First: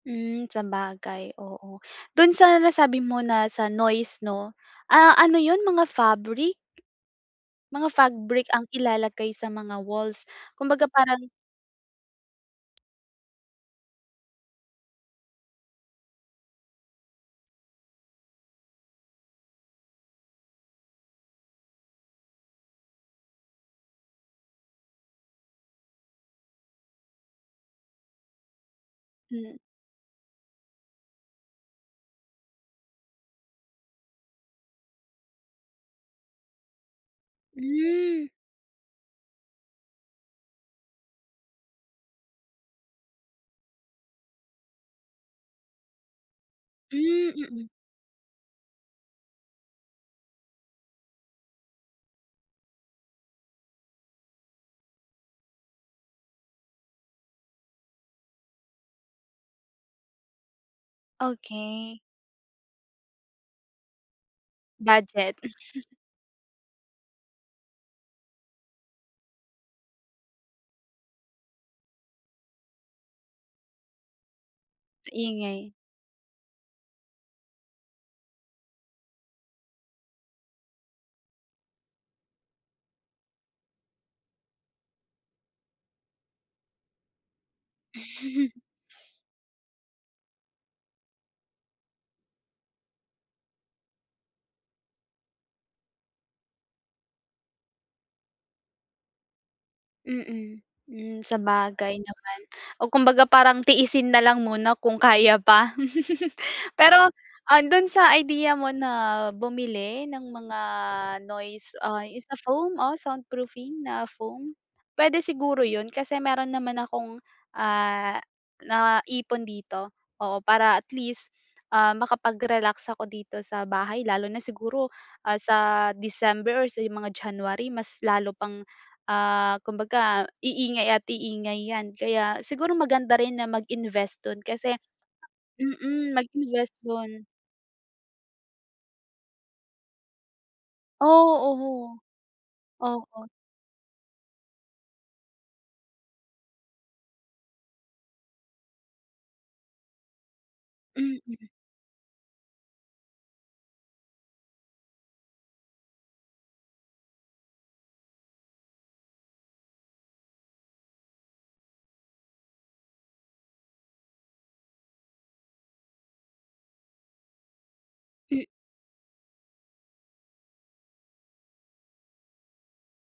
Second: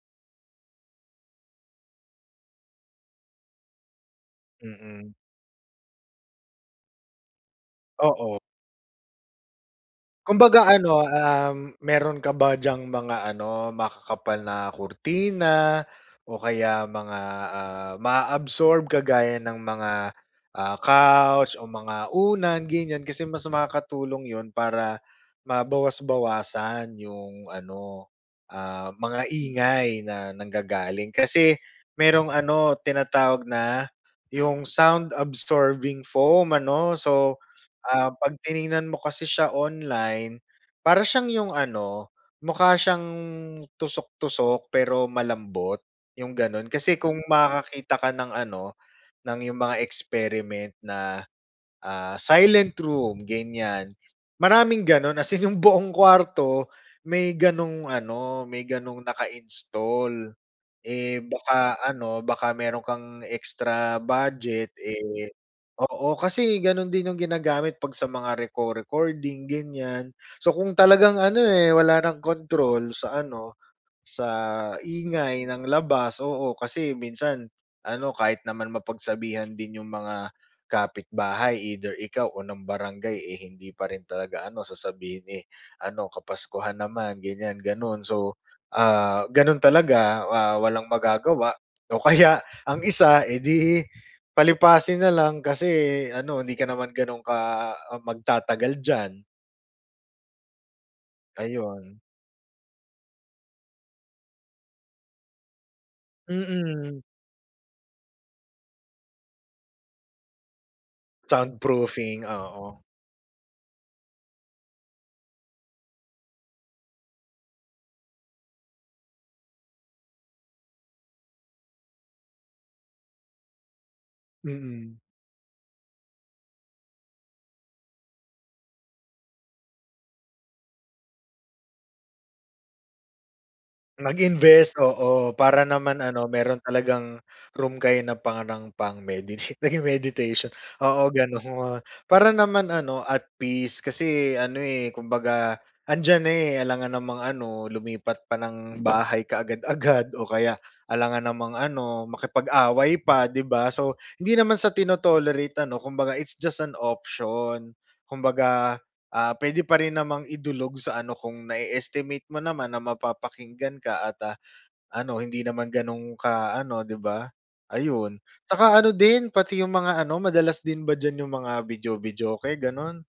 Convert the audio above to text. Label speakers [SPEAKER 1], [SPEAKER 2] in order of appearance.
[SPEAKER 1] Hmm, sabagay, oo. Do'n sa nasabi mo na sa noise 'no, ah,
[SPEAKER 2] Mm.
[SPEAKER 1] ano yun mga fabric? Mga
[SPEAKER 2] Oo.
[SPEAKER 1] fabric ang ilalagay sa mga walls,
[SPEAKER 2] Kumbaga
[SPEAKER 1] kumbaga
[SPEAKER 2] ano,
[SPEAKER 1] parang
[SPEAKER 2] um, mayro'n ka ba diyang mga ano, makakapal na kurtina o kaya mga, ah, maa-absorb kagaya ng mga, ah, couch o mga unan ganyan kasi mas makakatulong yun para, mabawas-bawasan yung ano, ah, mga
[SPEAKER 1] Hmm.
[SPEAKER 2] ingay na nanggagaling. Kasi mayrong ano tinatawag na, yung sound absorbing foam ano so, ah,
[SPEAKER 1] Hmm.
[SPEAKER 2] pag tiningnan mo kasi siya online, para siyang yung ano mukha siyang tusok-tusok pero malambot, yung gano'n. Kasi kung
[SPEAKER 1] Hmm, mm.
[SPEAKER 2] makakakita ka ng ano, ng yung mga experiment na, ah, silent room ganyan, maraming gano'n as in yung buong kuwarto may ganong ano, may ganong naka-install. Eh, baka
[SPEAKER 1] Okey.
[SPEAKER 2] ano baka mayro'n kang extra budget, eh,
[SPEAKER 1] Budget.
[SPEAKER 2] oo kasi gano'n din yung ginagamit 'pag sa mga reco-recording ganyan. So kung talagang ano, eh, wala ng kontrol sa ano, sa
[SPEAKER 1] Sa
[SPEAKER 2] ingay ng
[SPEAKER 1] ingay.
[SPEAKER 2] labas, oo, kasi minsan ano kahit naman mapagsabihan din yung mga, kapitbahay either ikaw o ng barangay, eh, hindi pa rin talaga ano sasabihin, eh, ano kapaskuhan naman ganyan gano'n. So, ah, gano'n talaga, ah, walang magagawa, o kaya ang isa eh, 'di palipasin na lang kasi ano hindi ka naman gano'n ka, ah, magtatagal diyan.
[SPEAKER 1] Mm, hmm
[SPEAKER 2] Ayun.
[SPEAKER 1] sabagay naman o kumbaga parang tiisin na lang muna kung kaya pa.
[SPEAKER 2] Mm.
[SPEAKER 1] Pero, ah, do'n sa ideya mo na bumili ng mga noise, ah,
[SPEAKER 2] Soundproofing,
[SPEAKER 1] yung sa foam,
[SPEAKER 2] oo.
[SPEAKER 1] o soundproofing na foam, puwede siguro yun kasi mayro'n naman akong, ah, naipon dito, oo, para at least, ah, makapag-relax ako dito sa bahay lalo na siguro,
[SPEAKER 2] Mm.
[SPEAKER 1] ah, sa december or sa mga january mas lalo pang, ah, kumbaga iingay at iingay 'yan. Kaya siguro maganda rin na mag-invest do'n kasi
[SPEAKER 2] Mag-invest, oo para naman
[SPEAKER 1] Mm,
[SPEAKER 2] ano mayro'n
[SPEAKER 1] mag-invest
[SPEAKER 2] talagang
[SPEAKER 1] do'n.
[SPEAKER 2] room kayo na parang pang meditate, naging meditation, oo, gano'n.
[SPEAKER 1] Oo.
[SPEAKER 2] Para naman ano,
[SPEAKER 1] Oo.
[SPEAKER 2] at peace kasi ano, eh, kumbaga andiyan na, eh, alangan namang ano lumipat pa ng bahay kaagad-agad o kaya alangan
[SPEAKER 1] Mm.
[SPEAKER 2] namang ano makipag-away pa, 'di ba. So hindi naman sa tino-tolerate ano kumbaga it's just an option, kumbaga, ah, puwede pa rin namang idulog sa ano kung na-e-estimate mo naman na mapapakinggan ka at ah, ano hindi naman gano'n ka ano 'di ba. Ayun,
[SPEAKER 1] M
[SPEAKER 2] tsaka ano din pati yung mga ano madalas din ba diyan yung mga video-videoke? Gano'n.